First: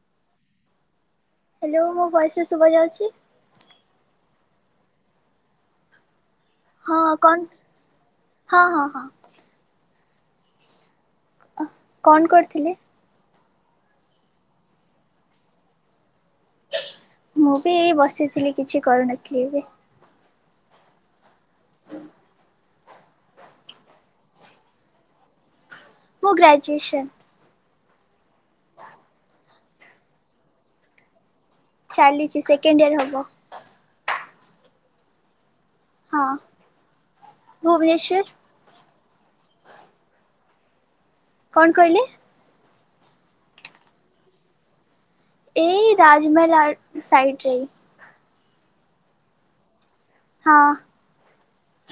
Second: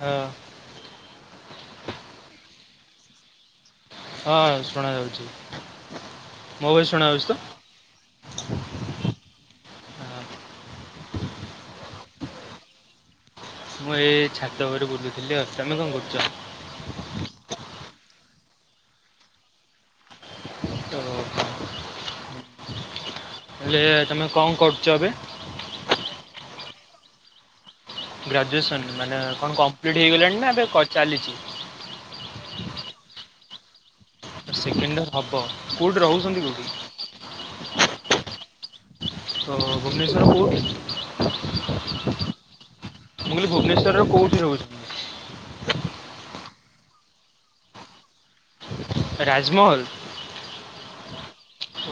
ହଁ। ହ୍ୟାଲୋ ମୋ ଭଏସ୍ ଶୁଭା ଯାଉଚି। ହଁ ଶୁଣା ଯାଉଚି। ହଁ କନ ହଁ ହଁ ହଁ। ହଁ କନ କରିଥିଲେ। ମୁଁ ଏଛାତ ଉପରେ ବୁଲୁଥିଲି ଆଉ ତମେ କଣ କରୁଚ। ମୁଁ ବି ଏଇ ବସିଥିଲି କିଛି କରିନଥିଲି ଏବେ। [unintelligible] [unintelligible] ହେଲେ ତମେ କଣ କରୁଚ ଏବେ। ମୁଁ ଗ୍ରାଜୁଏସନ। ଗ୍ରାଜୁଏସନ ମାନେ କଣ କମ୍ପ୍ଲିଟ୍ ହେଇଗଲାଣି ନା ଏବେ ଚାଲିଚି। ଚାଲିଚି ସେକେଣ୍ଡିଅର ହବ। ସେକେଣ୍ଡିଅର ହବ କୋଉଠି ରହୁଛନ୍ତି କେଉଠି? ଭୁବନେଶ୍ୱର ଓହୋ ଭୁବନେଶ୍ୱର କୋଉଠି? କଣ କହିଲେ? ମୁଁ କହିଲି ଭୁବନେଶ୍ଵରରେ କୋଉଠି ରହୁଚନ୍ତି? ଏଇ ରାଜମହଲା ଆଗ ସାଇଟିରେ। ରାଜମହଲ୍? ହଁ।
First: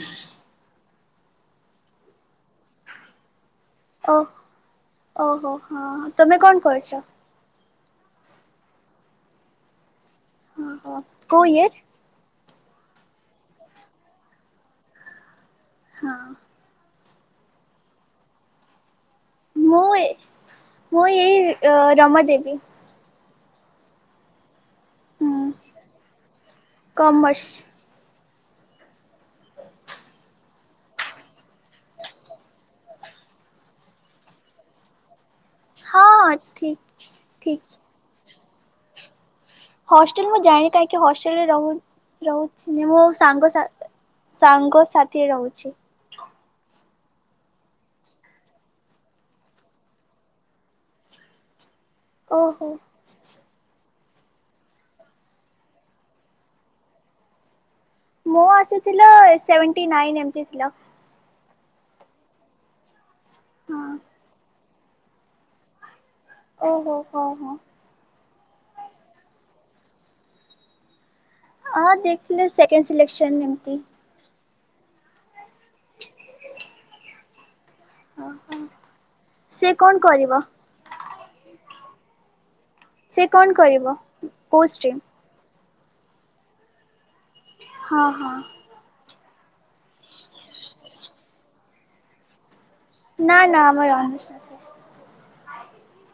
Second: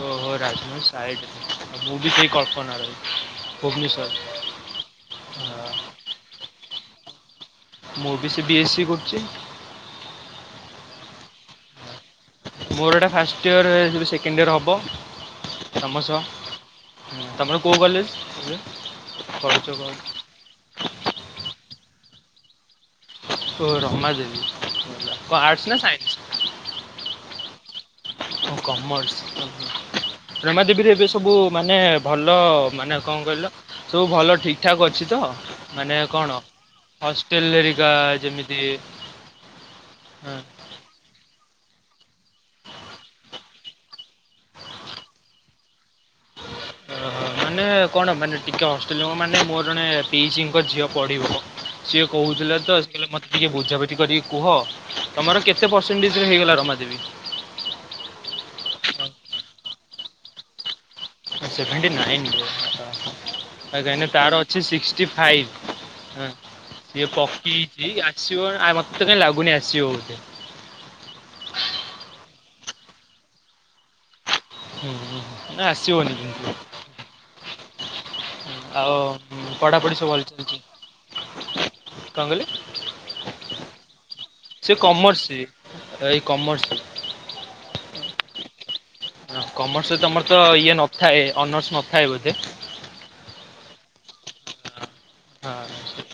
ଓହୋ ରାଜମହଲ ସାାଇଟରେ ମୁଁବି ସେଇ କଳ୍ପନା ରୋଡ ଓ ଭୁବନେଶ୍ୱର। ଓହୋ ହଁ ହଁ, ତମେ କଣ କରିଛ? ମୁଁ ବି ସେ ବିଏସି କରୁଚି। ଓ ହୋ କୋଉ ଇଏ? ମୋର ଏଇଟା ଫାଷ୍ଟଇୟର ସେକେଣ୍ଡଇୟର୍ ହେବ ତମ ସହ। ହଁ ତମର କୋଉ କଲେଜ୍? ମୁଁ ଏ ମୁଁ ଏଇ ରମାଦେବୀ ଓ ରମାଦେବି ହୁଁ ଆର୍ଟସ ନା ସାଇନ୍ସ? କମର୍ସ। ଓ କମର୍ସ ରମାଦେବୀରେ ଏବେ ସବୁ ମାନେ ଭଲ ମାନେ କଣ କହିଲ ସବୁ ଭଲ ଠିକ ଠାକ୍ ଅଛି ତ? ମାନେ ହଁ ହଁ କଣ ଠିକ ହବ ଠିକ ହଷ୍ଟେଲେରିକା ଯେମିତି ହଷ୍ଟେଲ ହଁ, ମୁଁ ଯାଣିଥାଇ କି ହଷ୍ଟେଲରେ ରହୁ ରହୁଥିଲି ମୁଁ ସାଙ୍ଗ ଶାଥି ସାଙ୍ଗସାଥିରେ ରହୁଚି। ଅ, ମାନେ କଣ ମାନେ ଟିକେ ହଷ୍ଟେଲମାନେ, ମୋର ଜଣେ ପିଇସଙ୍କ ଝିଅ ପଢିବ। ସିଏ କହୁଥିଲ ଓହୋ। ତ ସେ କହିଲା ମତ ଟିକେ ବୁଝାବୁଝି କରିକି କୁହ। ତମର କେତେ ପରସେଣ୍ଟେଜ୍ ରେ ହେଇଗଲା ରମାଦେବୀ? ମୁଁ ଆସିଥିଲା ସେଭେଣ୍ଟି ନାଇନ୍ ଏମିତି ଥିଲା। ସେଭେଣ୍ଟି ନାଇନ୍ ଓହୋ କାଇଁକି ହଁ। ନା ତାର ସିଏ ସିକ୍ସଟି ଫାଇପ୍ ଉଁ ଓହୋ ସିଏ ହୋ ହଁ ପକେଇଚି ଠିକ ଆସିବ ନା ଆଏ ମତେ କାଇଁ ଲାଗୁନି ଆସିବ ବୋଧେ। ଆଁ ଦେଖିଲେ ସେକେଣ୍ଡ ସିଲେକ୍ସନ୍ ଏମିତି ହୁଁ-ହୁଁ-ହୁ ନା ଆସିବନି? ହଁ ହଁ। ଆଉ ସେ କଣ ପଢାପଢି ସବୁ ଭଲ କରିବ ଚାଲିଚି? କଣ କହିଲେ? ସେ କଣ କରିବ କୋଉ ସେ ଷ୍ଟ୍ରିମ୍ କମର୍ସ ସି। ଏଇ କମର୍ସ ହଁ-ହଁ। ହଁ କମର୍ସରେ ତମର ତ ଇଏ ନଥାଏ ଅନର୍ସ ନଥାଏ ବୋଧେ? ନା ନା ଆମର ଅନର୍ସ ନ ଥାଏ। ହଁ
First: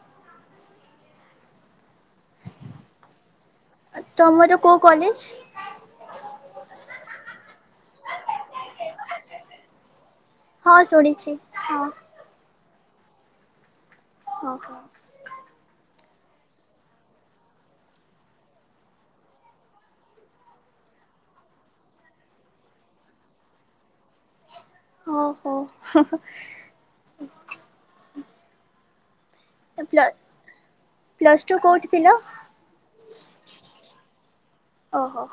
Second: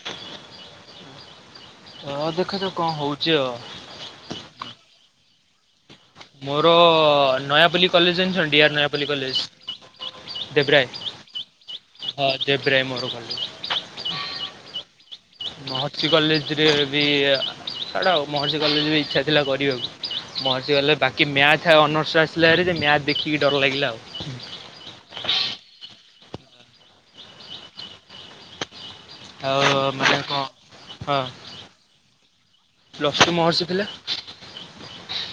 ହଁ ଦେଖା ଯାଉ କଣ ହଉଚି ଆଉ। ତମର କୋଉ କଲେଜ୍? ମୋରଅ ନୟାପଲ୍ଲୀ କଲେଜ୍ ଜାଣିଚ ଡି ଆର ନୟାପଲ୍ଲୀ କଲେଜ୍? ହଁ ଶୁଣିଚି ହଁ। ହଁ ଜେବ୍ରାହିମ୍ ମୋର କଲେଜ୍। ହଁ ହଁ। ମହର୍ଷି କଲେଜ୍ ରେ ବି ଆଡେ ଆଉ ମହର୍ଷି କଲେଜ୍ ବି ଇଚ୍ଛା ଥିଲା କରିବାକୁ। ମହର୍ଷି ଗଲେ ବାକି ମ୍ୟାଥ ଆଉ ଅନର୍ସ ଆସିଲା ହାରି ଯେ ମ୍ୟାଥ ଦେଖିକି ଡର ଲାଗିଲା ଆଉ। ହୁଁ। ଓ ହୋ ହଁ ହଁ। ଆଉ ପ୍ଲ ମନେ କଣ ହଁ। ପ୍ଲସ୍ ଟୁ କୋଉଠି ଥିଲା? ପ୍ଲଷ୍ଟୁ ମହର୍ଷି ଥିଲା? ଓ ହୋ।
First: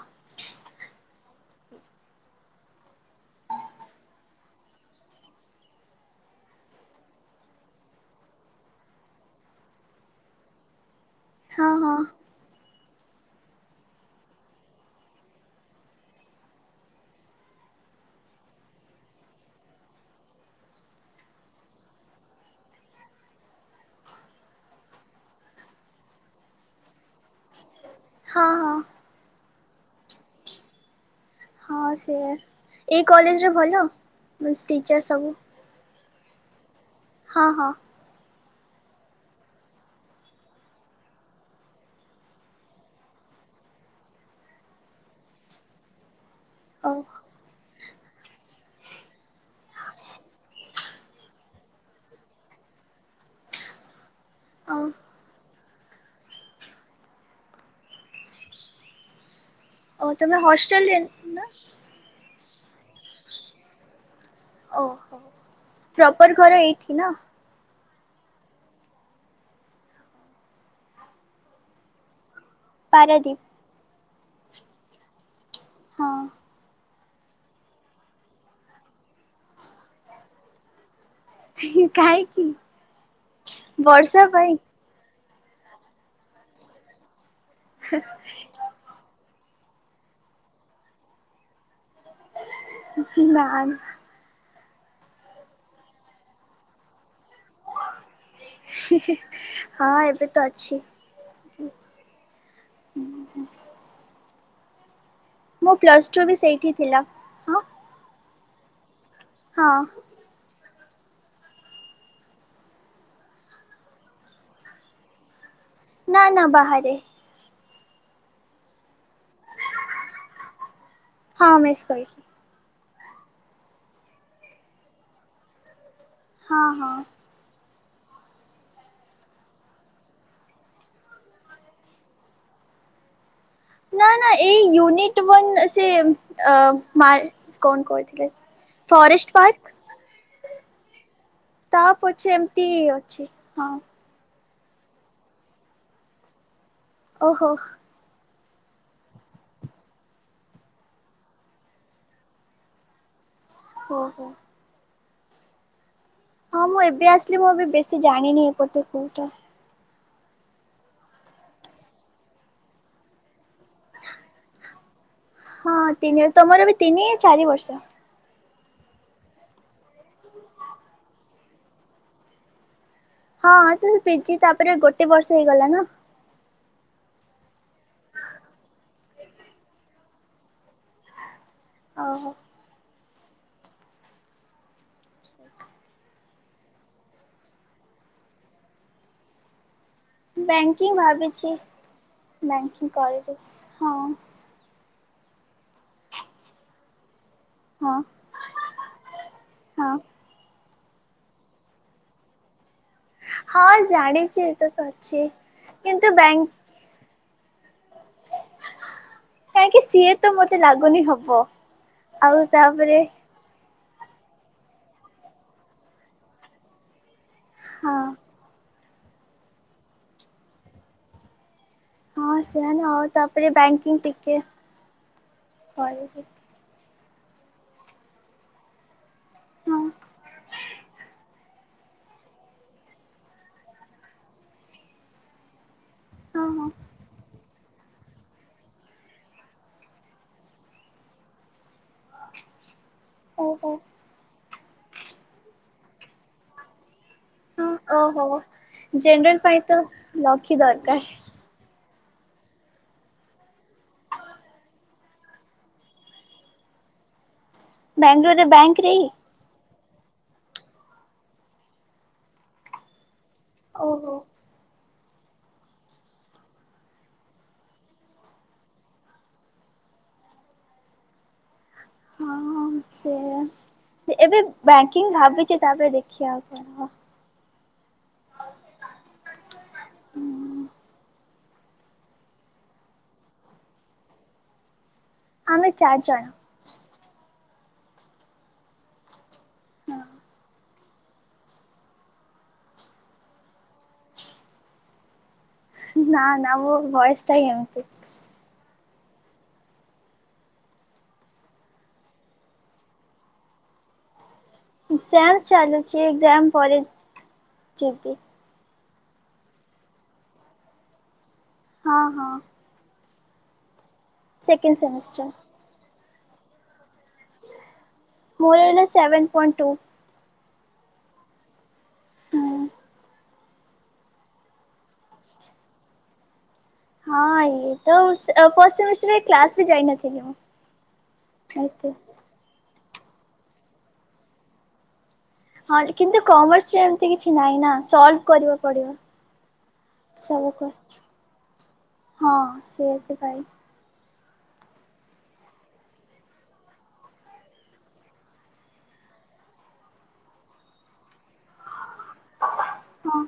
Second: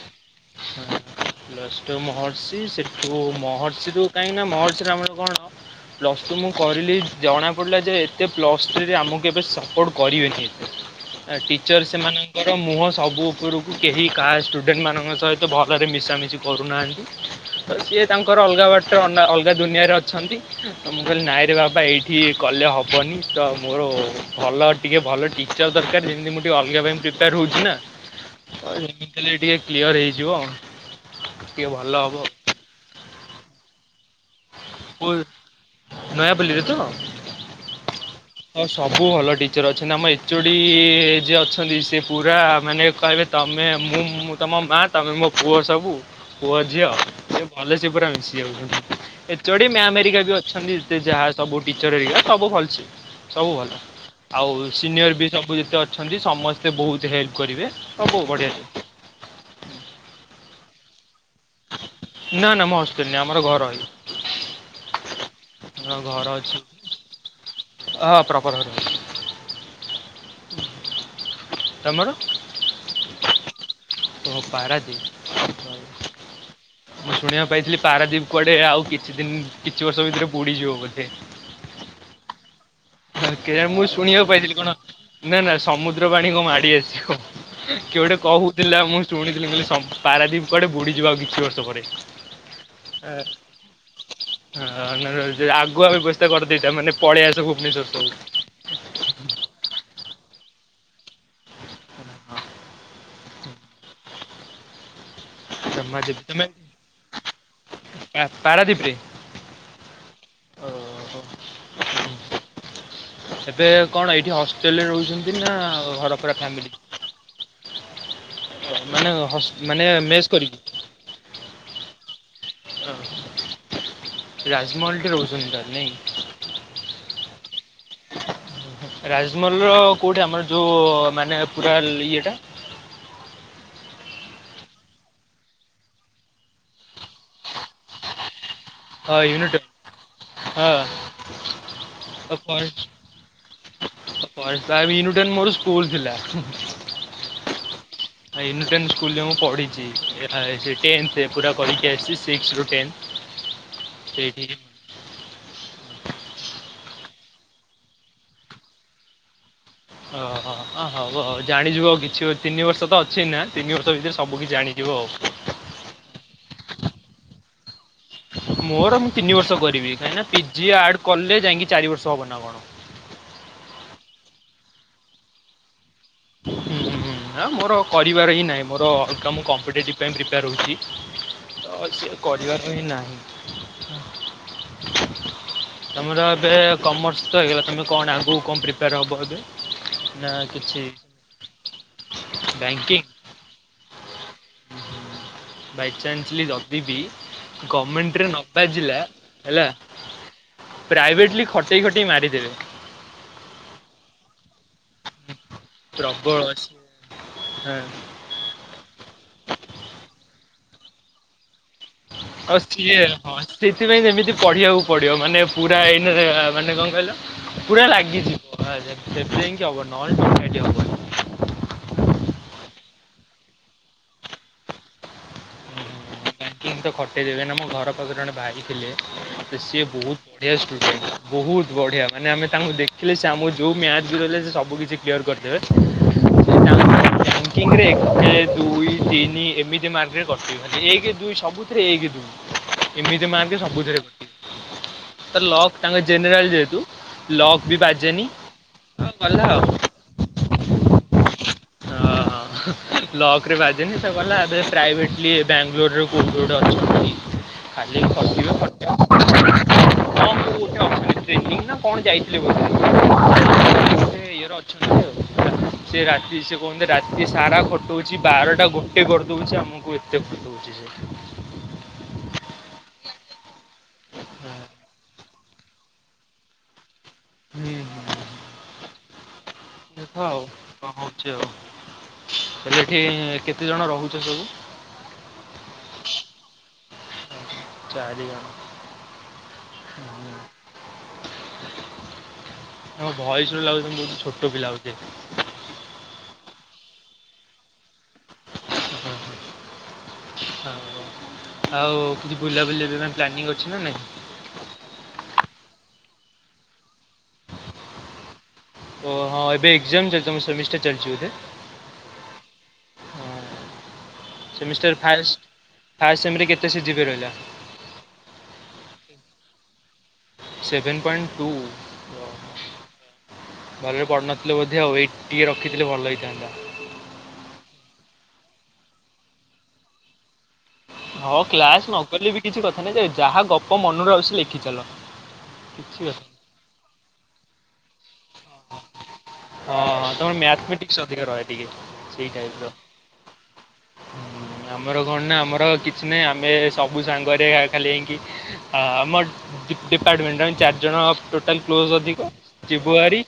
ପ୍ଲଷ୍ଟୁ ମହର୍ଷି ସେଠୁ ମହର୍ଷି ରୁ କାହିଁକି ନା ମହର୍ଷି ର ଆମର କଣ ପ୍ଲସ୍ ଟୁ ମୁଁ କରିଲି ଜଣା ପଡ଼ିଲା ଯେ ଏତେ ପ୍ଲସ ଥ୍ରି ରେ ଆମକୁ ଏବେ ସପୋର୍ଟ କରିବେନି। ଆ ହଁ ଟିଚର୍ ହଁ ସେମାନଙ୍କର ମୁହଁ ସବୁ ଉପୁରୁକୁ କେହି କାହା ଷ୍ଟୁଡେଣ୍ଟ ମାନଙ୍କ ସହି ତ ଭଲରେ ମିଶାମିଶି କରୁନାହାଁନ୍ତି। ତ ସିଏ ତାଙ୍କର ଅଲଗା ବାଟ ନା ଅଲଗା ଦୁନିଆରେ ଅଛନ୍ତି। ମୁଁ କହିଲି ନାଇଁରେ ବାବା ଏଇଠି କଲେ ହବନି ତ ମୋର ଭଲ ଟିକେ ଭଲ ଟିଚର ଦରକାର ଯେମିତି ମୁଁ ଟିକେ ଅଲଗା ପାଇଁ ପ୍ରିପେୟାର ହଉଚି ନା। ହଁ ଅ ହଁ ଡିଟେଲ ବି ଟିକେ କ୍ଲିୟର ହେଇଯିବ। ଟିକେ ହଁ ଭଲ ହବ। ସେୟା ଏଇ କଲେଜରେ ଭଲ ଉଁ ଟିଚର୍ ସବୁ? ନୟା ପଲ୍ଲୀରେ ତ? ହଁ-ହଁ। ହଁ ସବୁ ଭଲ ଟିଚର ଅଛନ୍ତି। ଆମ ଏଚୁଡିଇ ଯିଏ ଅଛନ୍ତି ସେ ପୁରା ମାନେ କହିବେ ତମେ ମୁଁ ମୁଁ ତମ ମା ତମେ ମୋ ପୁଅ ସବୁ। ପୁଅ ଝିଅ ହଉ ସେ ଭଲସେ ପୁରା ମିଶି ଯାଉଛନ୍ତି। ଏଚୋଡି ମ୍ୟାମ ହେରିକା ବି ଅଛନ୍ତି ସେ ଯାହା ସବୁ ଟିଚର ହେରିକା ସବୁ ଭଲସେ। ସବୁ ଭଲ। ଆଉ ହଉ ସିନିୟର ବି ସବୁ ଯେତେ ଅଛନ୍ତି ସମସ୍ତେ ବହୁତ ହେଲ୍ପ କରିବେ ସବୁ ବଢିଆ। ଓ ତମେ ହଷ୍ଟେଲ ରେ ନା? ନା-ନା ମୁଁ ହଷ୍ଟେଲ ନୁହେଁ ଆମର ଘର ଇଏ। ଓହୋ ହଁ ଘର ପ୍ରପର ଅଛି। ଏଇଠି ନା ହଁ ହ ପ୍ରପର ଘର ତମର? ଓ ପାରାଦୀପ ପାରାଦ୍ୱୀପ। ହଁ। ମୁଁ ଶୁଣିବାକୁ ପାଇଥିଲି ପାରାଦୀପ କୁଆଡେ ଆଉ କିଛି ଦିନ କିଛି ବର୍ଷ ଭିତରେ ବୁଡିଯିବ ବୋଲି। କାହିଁକି? କେନ୍ କେ ମୁଁ ବର୍ଷା ଶୁଣିବାକୁ ପାଇଥିଲି ପାଇଁ କଣ ନା ନା ସମୁଦ୍ର ପାଣି କଣ ମାଡି ଆସିବ କିଏ ଗୋଟେ କହୁ ଥିଲା ମୁଁ ଶୁଣିଥିଲି ମୁଁ କହିଲି ସ ପାରାଦୀପ କୁଆଡେ ବୁଡିଯିବ ଆଉ କିଛି ବର୍ଷ ପରେ। ଆ ନା ନା। ହଁ ଆଗୁଆ ବ୍ୟବସ୍ଥା କରିଦେଇଥା ନହେନେ ପଳେଇଆସ ଭୁବନେଶ୍ୱରକୁ। ହିଁ ହିଁ ହଁ ଏବେ ତ ଅଛି। ହ ମୋ ଜମା ପ୍ଲସ୍ ଯିବି ଟୁ ବି ତୁମେ ସେଇଠି ଥିଲା ହଁ ପାରାଦୀପରେ? ହଁ। ଓ ହୋ ଏବେ କଣ ଏଇଠି ହଷ୍ଟେଲରେ ରହୁଛନ୍ତି ନା ଘର ନା ପୁରା ନା ଫ୍ୟାମିଲି? ବାହାରେ। ମାନେ ହସ ମାନେ ମେସ କରିକି? ହଁ ମେସ କରିକି। ରାଜମହଲ ଠେ ରହୁଛନ୍ତି ତାହାଲେ ନାଇଁ? ହଁ ହଁ। ରାଜମହଲ ର କୋଉଠି ଆମର ଯୋଉ ମାନେ ପୁରା ଇଏଟା ନା ନା ଏଇ ୟୁନିଟ ୱାନ୍ ସେ ଏ ମା କଣ କହିଥିଲେ। ହଁ ଫରେଷ୍ଟ ୟୁନିଟ ପାର୍କ ହଁ ତା ପଛେ ଏମିତି ଅଛି ହଁ। ପ୍ରାୟ ୟୁନିଟ ୱାନ ମୋର ସ୍କୁଲ ଥିଲା। ଓହୋ। ଏଇ ୟୁନିଟ ୱାନ୍ ସ୍କୁଲରେ ମୁଁ ପଢ଼ିଛି ଟେନ୍ଥରେ ପୁରା କରିକି ଆସିଛି ସିକ୍ସରୁୁ ଟେନ୍। ଓ ହୋ। ସେଇଠି ହଁ ମୁଁ ଏବେ ଆସିଲି ମୁଁ ଏବେ ବେଶୀ ଜାଣିନି ଏପଟେ କୋଉଟା। ଓ ହୋ ଅ ହଉ ଜାଣିଯିବ ଆଉ କିଛି ତିନି ବର୍ଷ ତ ଅଛି ନା ତିନି ବର୍ଷ ଭିତରେ ସବୁ କିଛି ଜାଣିି ଯିବ ଆଉ। ହଁ ତିନି ତମର ବି ତିନି ଚାରି ବର୍ଷ। ମୋର ମୁଁ ତିନି ବର୍ଷ କରିବି କାହିଁକିନା ପିଜି ଆଡ କଲେ ଯାଇଁକି ଚାରି ବର୍ଷ ହବ ନା କଣ? ହଁ ତ ସେ ପିଜି ତାପରେ ଗୋଟେ ବର୍ଷ ହେଇଗଲା ନା। [inaudible] ହେ ମୋର କରିବାର ହିଁ ନାହିଁ। ମୋର ତ ମୁଁ କମ୍ପିଟେଟିଭ ପାଇଁ ପ୍ରିପେୟାର ହୋଉଚି। ତ ସେ ଓହୋ। କରିବାର ହିଁ ନାହିଁ। ହ ତମର ଏବେ କମର୍ସ ତ ହେଇଗଲା ତୁମେ କଣ ଆଗକୁ କଣ ପ୍ରିପେୟାର ହେବ ଏବେ? ନା କିଛି ବ୍ୟାଙ୍କି ଭାବିଛି ବ୍ୟାଙ୍କି ବ୍ୟାଙ୍କିଙ୍ଗ କରିବି ହଁ। ବାଇଚାନ୍ସଲି ଯଦିିବି ହଁ। ଗମେଣ୍ଟରେ ନ ବାଜିଲା ହେଲା ହଁ ପ୍ରାଇଭେଟଲି ଖଟେଇ ଖଟେଇ ମାରିଦେବେ। ହଁ ଜାଣିଛି ଏ ତ ସରିଚି। ପ୍ରବଳ ଅଛି ହଁ। କାଇଁକି ସିଏ ତ ମୋତେ ଲାଗୁନି ହବ। ଆଉ କିଏ ହଁ ସେଥିପାଇଁ ସେମିତି ପଢିବାକୁ ପଡିବ ମାନେ ପୁରା ଏଇ ମାନେ କଣ କହିଲ? ପୁରା ହଁ ଲାଗି ଯିବ [unintelligible] ସେଠି ଯାଇକି ହବ ନହେଲେ ଏକାଠି ହବନି। ହଁ ସେୟା ଆଉ ତାପରେ ବ୍ୟାଙ୍କିଙ୍ଗ ଟିକେ କରିବି। ବ୍ୟାଙ୍କିଙ୍ଗ ତ ଖଟେଇ ଦେବେ ନା ମୋ ଘର ପାଖରେ ଜଣେ ଭାଇ ଥିଲେ ତ ହଁ ସିଏ ବହୁତ ବଢିଆ ଷ୍ଟୁଡେଣ୍ଟ ବହୁତ ବଢିଆ ମାନେ ଆମେ ତାଙ୍କୁ ଦେଖିଲେ ସେ ଆମ ଯୋଉ ମ୍ୟାଚ ବି ରହିଲେ ସେ ସବୁ କିଛି କିଲିୟର କରିଦେବେ। ହଁ ହଁ। ସେ ବ୍ୟାଙ୍କିଙ୍ଗରେ ଏକ ଦୁଇ ତିନି ଏମିତି ମାର୍କରେ କଟିବ ଏକ ଦୁଇ ସବୁ ତିରେ ଏକ ଦୁଇ ଏମିତି ମାର୍କରେ ଓହୋ ସବୁଥିରେ କଟିବ। ତ ଲକ ତାଙ୍କ ଜେନେରାଲ ଯେହେତୁ। ଲକ୍ ହଁ ବି ବାଜେନି ହଁ ଗଲା ଆଉ। ଲକ ହିଁ ଦରକାର। ହୁଁ ଲକରେ ବାଜେନି ସେ କଲା ଏବେ ପ୍ରାଇଭେଟଲି ବାଙ୍ଗାଲୋରରେ କୋଉଠି ଗୋଟେ ଅଛନ୍ତି। ଖାଲି ବାଙ୍ଗାଲୋରରେ ଖଟିବ ବ୍ୟାଙ୍କରେ ଖଟ। ହଁ ମୁଁ ଅଫିସ ଟେନିଂ ନା କଣ ଯାଇଥିଲି ବୋଧେ? ଓହୋ। ଇଏରେ ଅଛନ୍ତି ଆଉ ରାତି ସେ କୁହନ୍ତି ରା ତି ସାରା ଖଟଉଛି ବାରଟା ଗୋଟେ କରିଦଉଛି ଆମକୁ ଏତେ ଖଟଉଛି ସେ। ହଁ ହଁ ସେଇଆ ଏବେ ବ୍ୟାଙ୍କିଙ୍ଗ ଭାବିଛି ତାପରେ ଦେଖିବା ଆଉ କଣ ହବ। ହୁଁ ହୁଁ ଦେଖ ଆଉ କଣ ହୋଉ ଚ ହେଲେ ସେଠି କେତେ ଜଣ ରହୁଛ ସବୁ। ଆମେ ଚାରି ଜଣ। ଚାରି ଜଣ। ତମ ଭଏସ ରୁ ଲାଗୁଛି ବହୁତ ଛୋଟ ପିଲା ବୋଧେ? ନା ନା ମୋ ଭଏସ ଟା ହିଁ ଏମିତି। [inaudible] ହଉ ହଉ ଆଉ କିଛି ବୁଲାବୁଲି ବି ପାଇଁ ପ୍ଲାନିଂ ଅଛି ନା ନାଇଁ। ଏକ୍ଜାମ ଚାଲୁଛି ଏକ୍ଜାମ ପରେ ଯିବି। ଓ ହଁ ଏବେ ଏକ୍ଜାମ ଚାଲିଛି ତମ ସେମିଷ୍ଟର ଚାଲିଛି ବୋଧେ? ହଁ ହଁ। ହଁ, ସେମିଷ୍ଟାର ଫାଷ୍ଟ ଫାଷ୍ଟ ସେମ ରେ କେତେ ସି ଜି ପି ଏ ରହିଲା। ମୋର ରହିଲା seven point two. Seven point two ଭଲରେ ପଢିନଥିଲ ବୋଧେ ଆଉ ଏଇଟି ରଖିଥିଲେ ଭଲ ହେଇଥାନ୍ତା। ହଁ ଇଏ ତ ଫଷ୍ଟ ସେମିଷ୍ଟର କ୍ଲାସ ବି ଯାଇନଥିଲି ମୁଁ। ହଁ ଏତେ କ୍ଲାସ ନକଲେ ବି କିଛି କଥା ନାହିଁ ଯେ ଯାହା ଗପ ମନରୁ ଆସୁଛି ଲେଖିଚାଲ। ହଁ କିଛି କିନ୍ତୁ କଥା କମର୍ସରେ ଏତେ କିଛି ନାଇଁ ନା ସଲଭ କରିବାକୁ ପଡିବ ହଁ ହଁ ତମର ସବୁକୁ। ମ୍ୟାଥମେଟିକ୍ସ ଅଧିକ ରହେ ଟିକେ ହଁ ସେୟା [unintelligible] ହ ଆମର କଣ ନା ଆମର କିଛି ନାହିଁ ଆମେ ସବୁ ସାଙ୍ଗରେ ଖାଲି ହେଇକି ଆମ ଡିପାର୍ଟମେଣ୍ଟ ଆମେ ଚାରି ଜଣ ଟୋଟାଲ କ୍ଲୋଜ ଅଧିକ ଯିବୁ ଆରି ହଁ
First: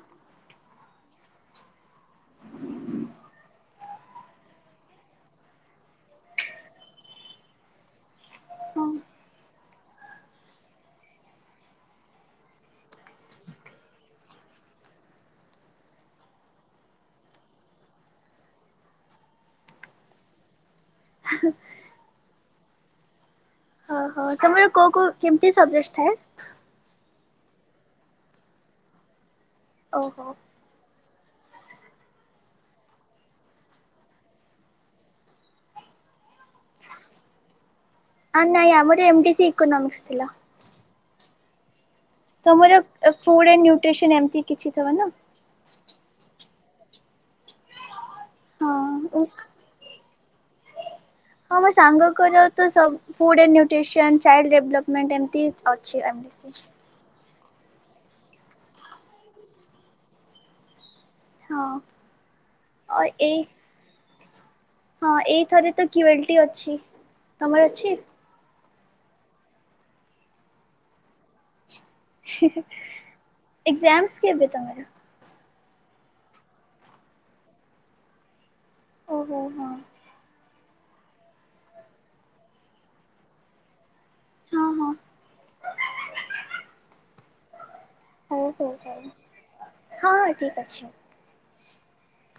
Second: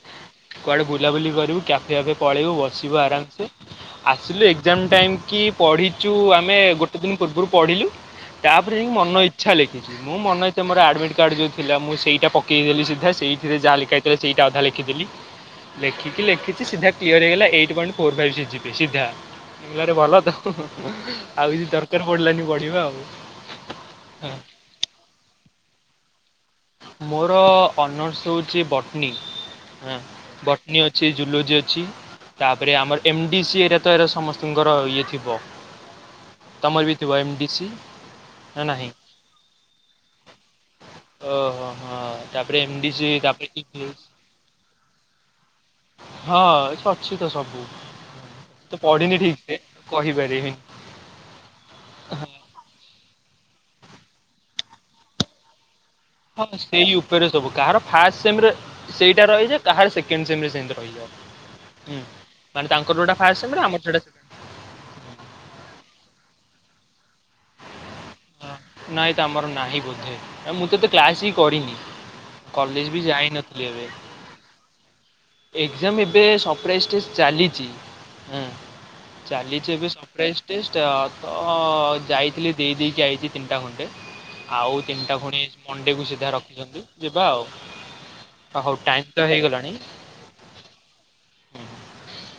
କୁଆଡ଼େ ବୁଲାବୁଲି କରିବୁ କ୍ୟାଫେ କ୍ୟାଫେ ପଳେଇବୁ ବସିବୁ ଆରାମସେ। ଆସିଲୁ ଏକ୍ଜାମ ଟାଇମ କି ପଢିଛୁ ଆମେ ଗୋଟେ ଦିନ ପୂର୍ବରୁ ପଢିଲୁ। ତାପରେ ହଁ। ଯାଇକି ମନ ଇଚ୍ଛା ଲେ ମୁଁ ମନ ଇଚ୍ଛା ମୋର ଆଡମିଟ କାର୍ଡ ଯୋଉ ଥିଲା ମୁଁ ସେଇଟା ପକେଇଦେଲି ସିଧା ସେଇଥିରେ ଯାହା ଲେଖା ତ ସେଇଟା ଅଧା ଲେଖିଦେଲି। ଲେଖିକି ଲେଖିଛି ସିଧା କ୍ଳିଅର ହେଇଗଲା eight point four five C G P A ସିଧା। ଆରେ ଭଲ ତ ଆଉ କିଛି ଦରକାର ପଡିଲାନି ପଢିବା ଆଉ। ଓହୋ ହଁ। ତମର କୋଉ କୋଉ କେମିତି ସବଜେକଟ ଥାଏ? ମୋର ଅନର୍ସ ହଉଛି ବଟନୀ ହଁ, ଓହୋ। ବଟ ନି ଅଛି ଜୁଲୋଜି ଅଛି। ତାପରେ ଆମର ଏମ ଡି ସି ଏ ର ତ ଏରକ ସମସ୍ତଙ୍କର ଇଏ ଥିବ। ତମର ବି ଥିବ ଏମ ଡି ସି। ଆ ନା ନାଇଁ ନାହିଁ ଆମର ଏମ ଡି ସି ଇକୋନୋମିକ୍ସ ଥିଲା। ଓହୋ ହୋ ହ। ତମର ଫୁଡ ନ୍ୟୁଟ୍ରିସନ ଏମିତି କିଛି ଥବ ନା। ହଁ ଅଛି ତ ସବୁ। ତ ପଢିନି ହଁ। ଠିକ ସେ କହିପାରିବିନି। ହଁ ମୋ ସାଙ୍ଗଙ୍କର ତ ସବୁ food and nutrition child development ଏମିତି ଅଛି। ଡି ହଁ ସି। ସେୟୁ ସବୁ କାହାର ଫାଷ୍ଟ ସେମ୍ ରେ ସେଇଟା ରହିଯାଏ କାହାର ସେକଣ୍ଡ ସେମ୍ ସେମିତି ରହିଯାଏ। ହଁ ହୁଁ ମାନେ ତାଙ୍କର ଅ ଯୋଉଟା ଏଇ ଫାଷ୍ଟ ସେମ୍ ରେ ଆମର ସେଟା ସେ ହଁ ଏଇଥରେ ତ କ୍ୟୁ ଏଲ୍ ଟି ଅଛି ତମର ଅଛି? ନାଇଁ ତ ଆମର ନାହିଁ ବୋଧେ ମୁଁ ତ ଏତେ କ୍ଲାସ ହିଁ କରିନି। କଲେଜ ବି ଯାଇନଥିଲି ଏବେ। ଏକ୍ଜାମସ୍ କେବେ ତମେ ଏକ୍ଜାମ ଏବେ ସରପ୍ରାଇଜ ଚାଲିଛି, ହିଁ। ଓହୋ ହଁ ଚାଲିଛି ଏବେ ସରପ୍ରାଇଜ ଟେଷ୍ଟ ତ ଯାଇଥିଲି ଦେଇ ଦେଇଦେଇକି ଆଇଛି ତିନିଟା ଖଣ୍ଟେ। ହଁ ଆଉ ହଁ ତିନିଟା ଖୁଣି ମଣ୍ଡେକୁ ସିଧା ରଖିଛନ୍ତି ଯିବା ଆଉ। ହଉ ହଉ ଟାଇମ ହଉ ତ ହେଇଗଲାଣି। ହଁ ଠିକ ଅଛି। [inaudible]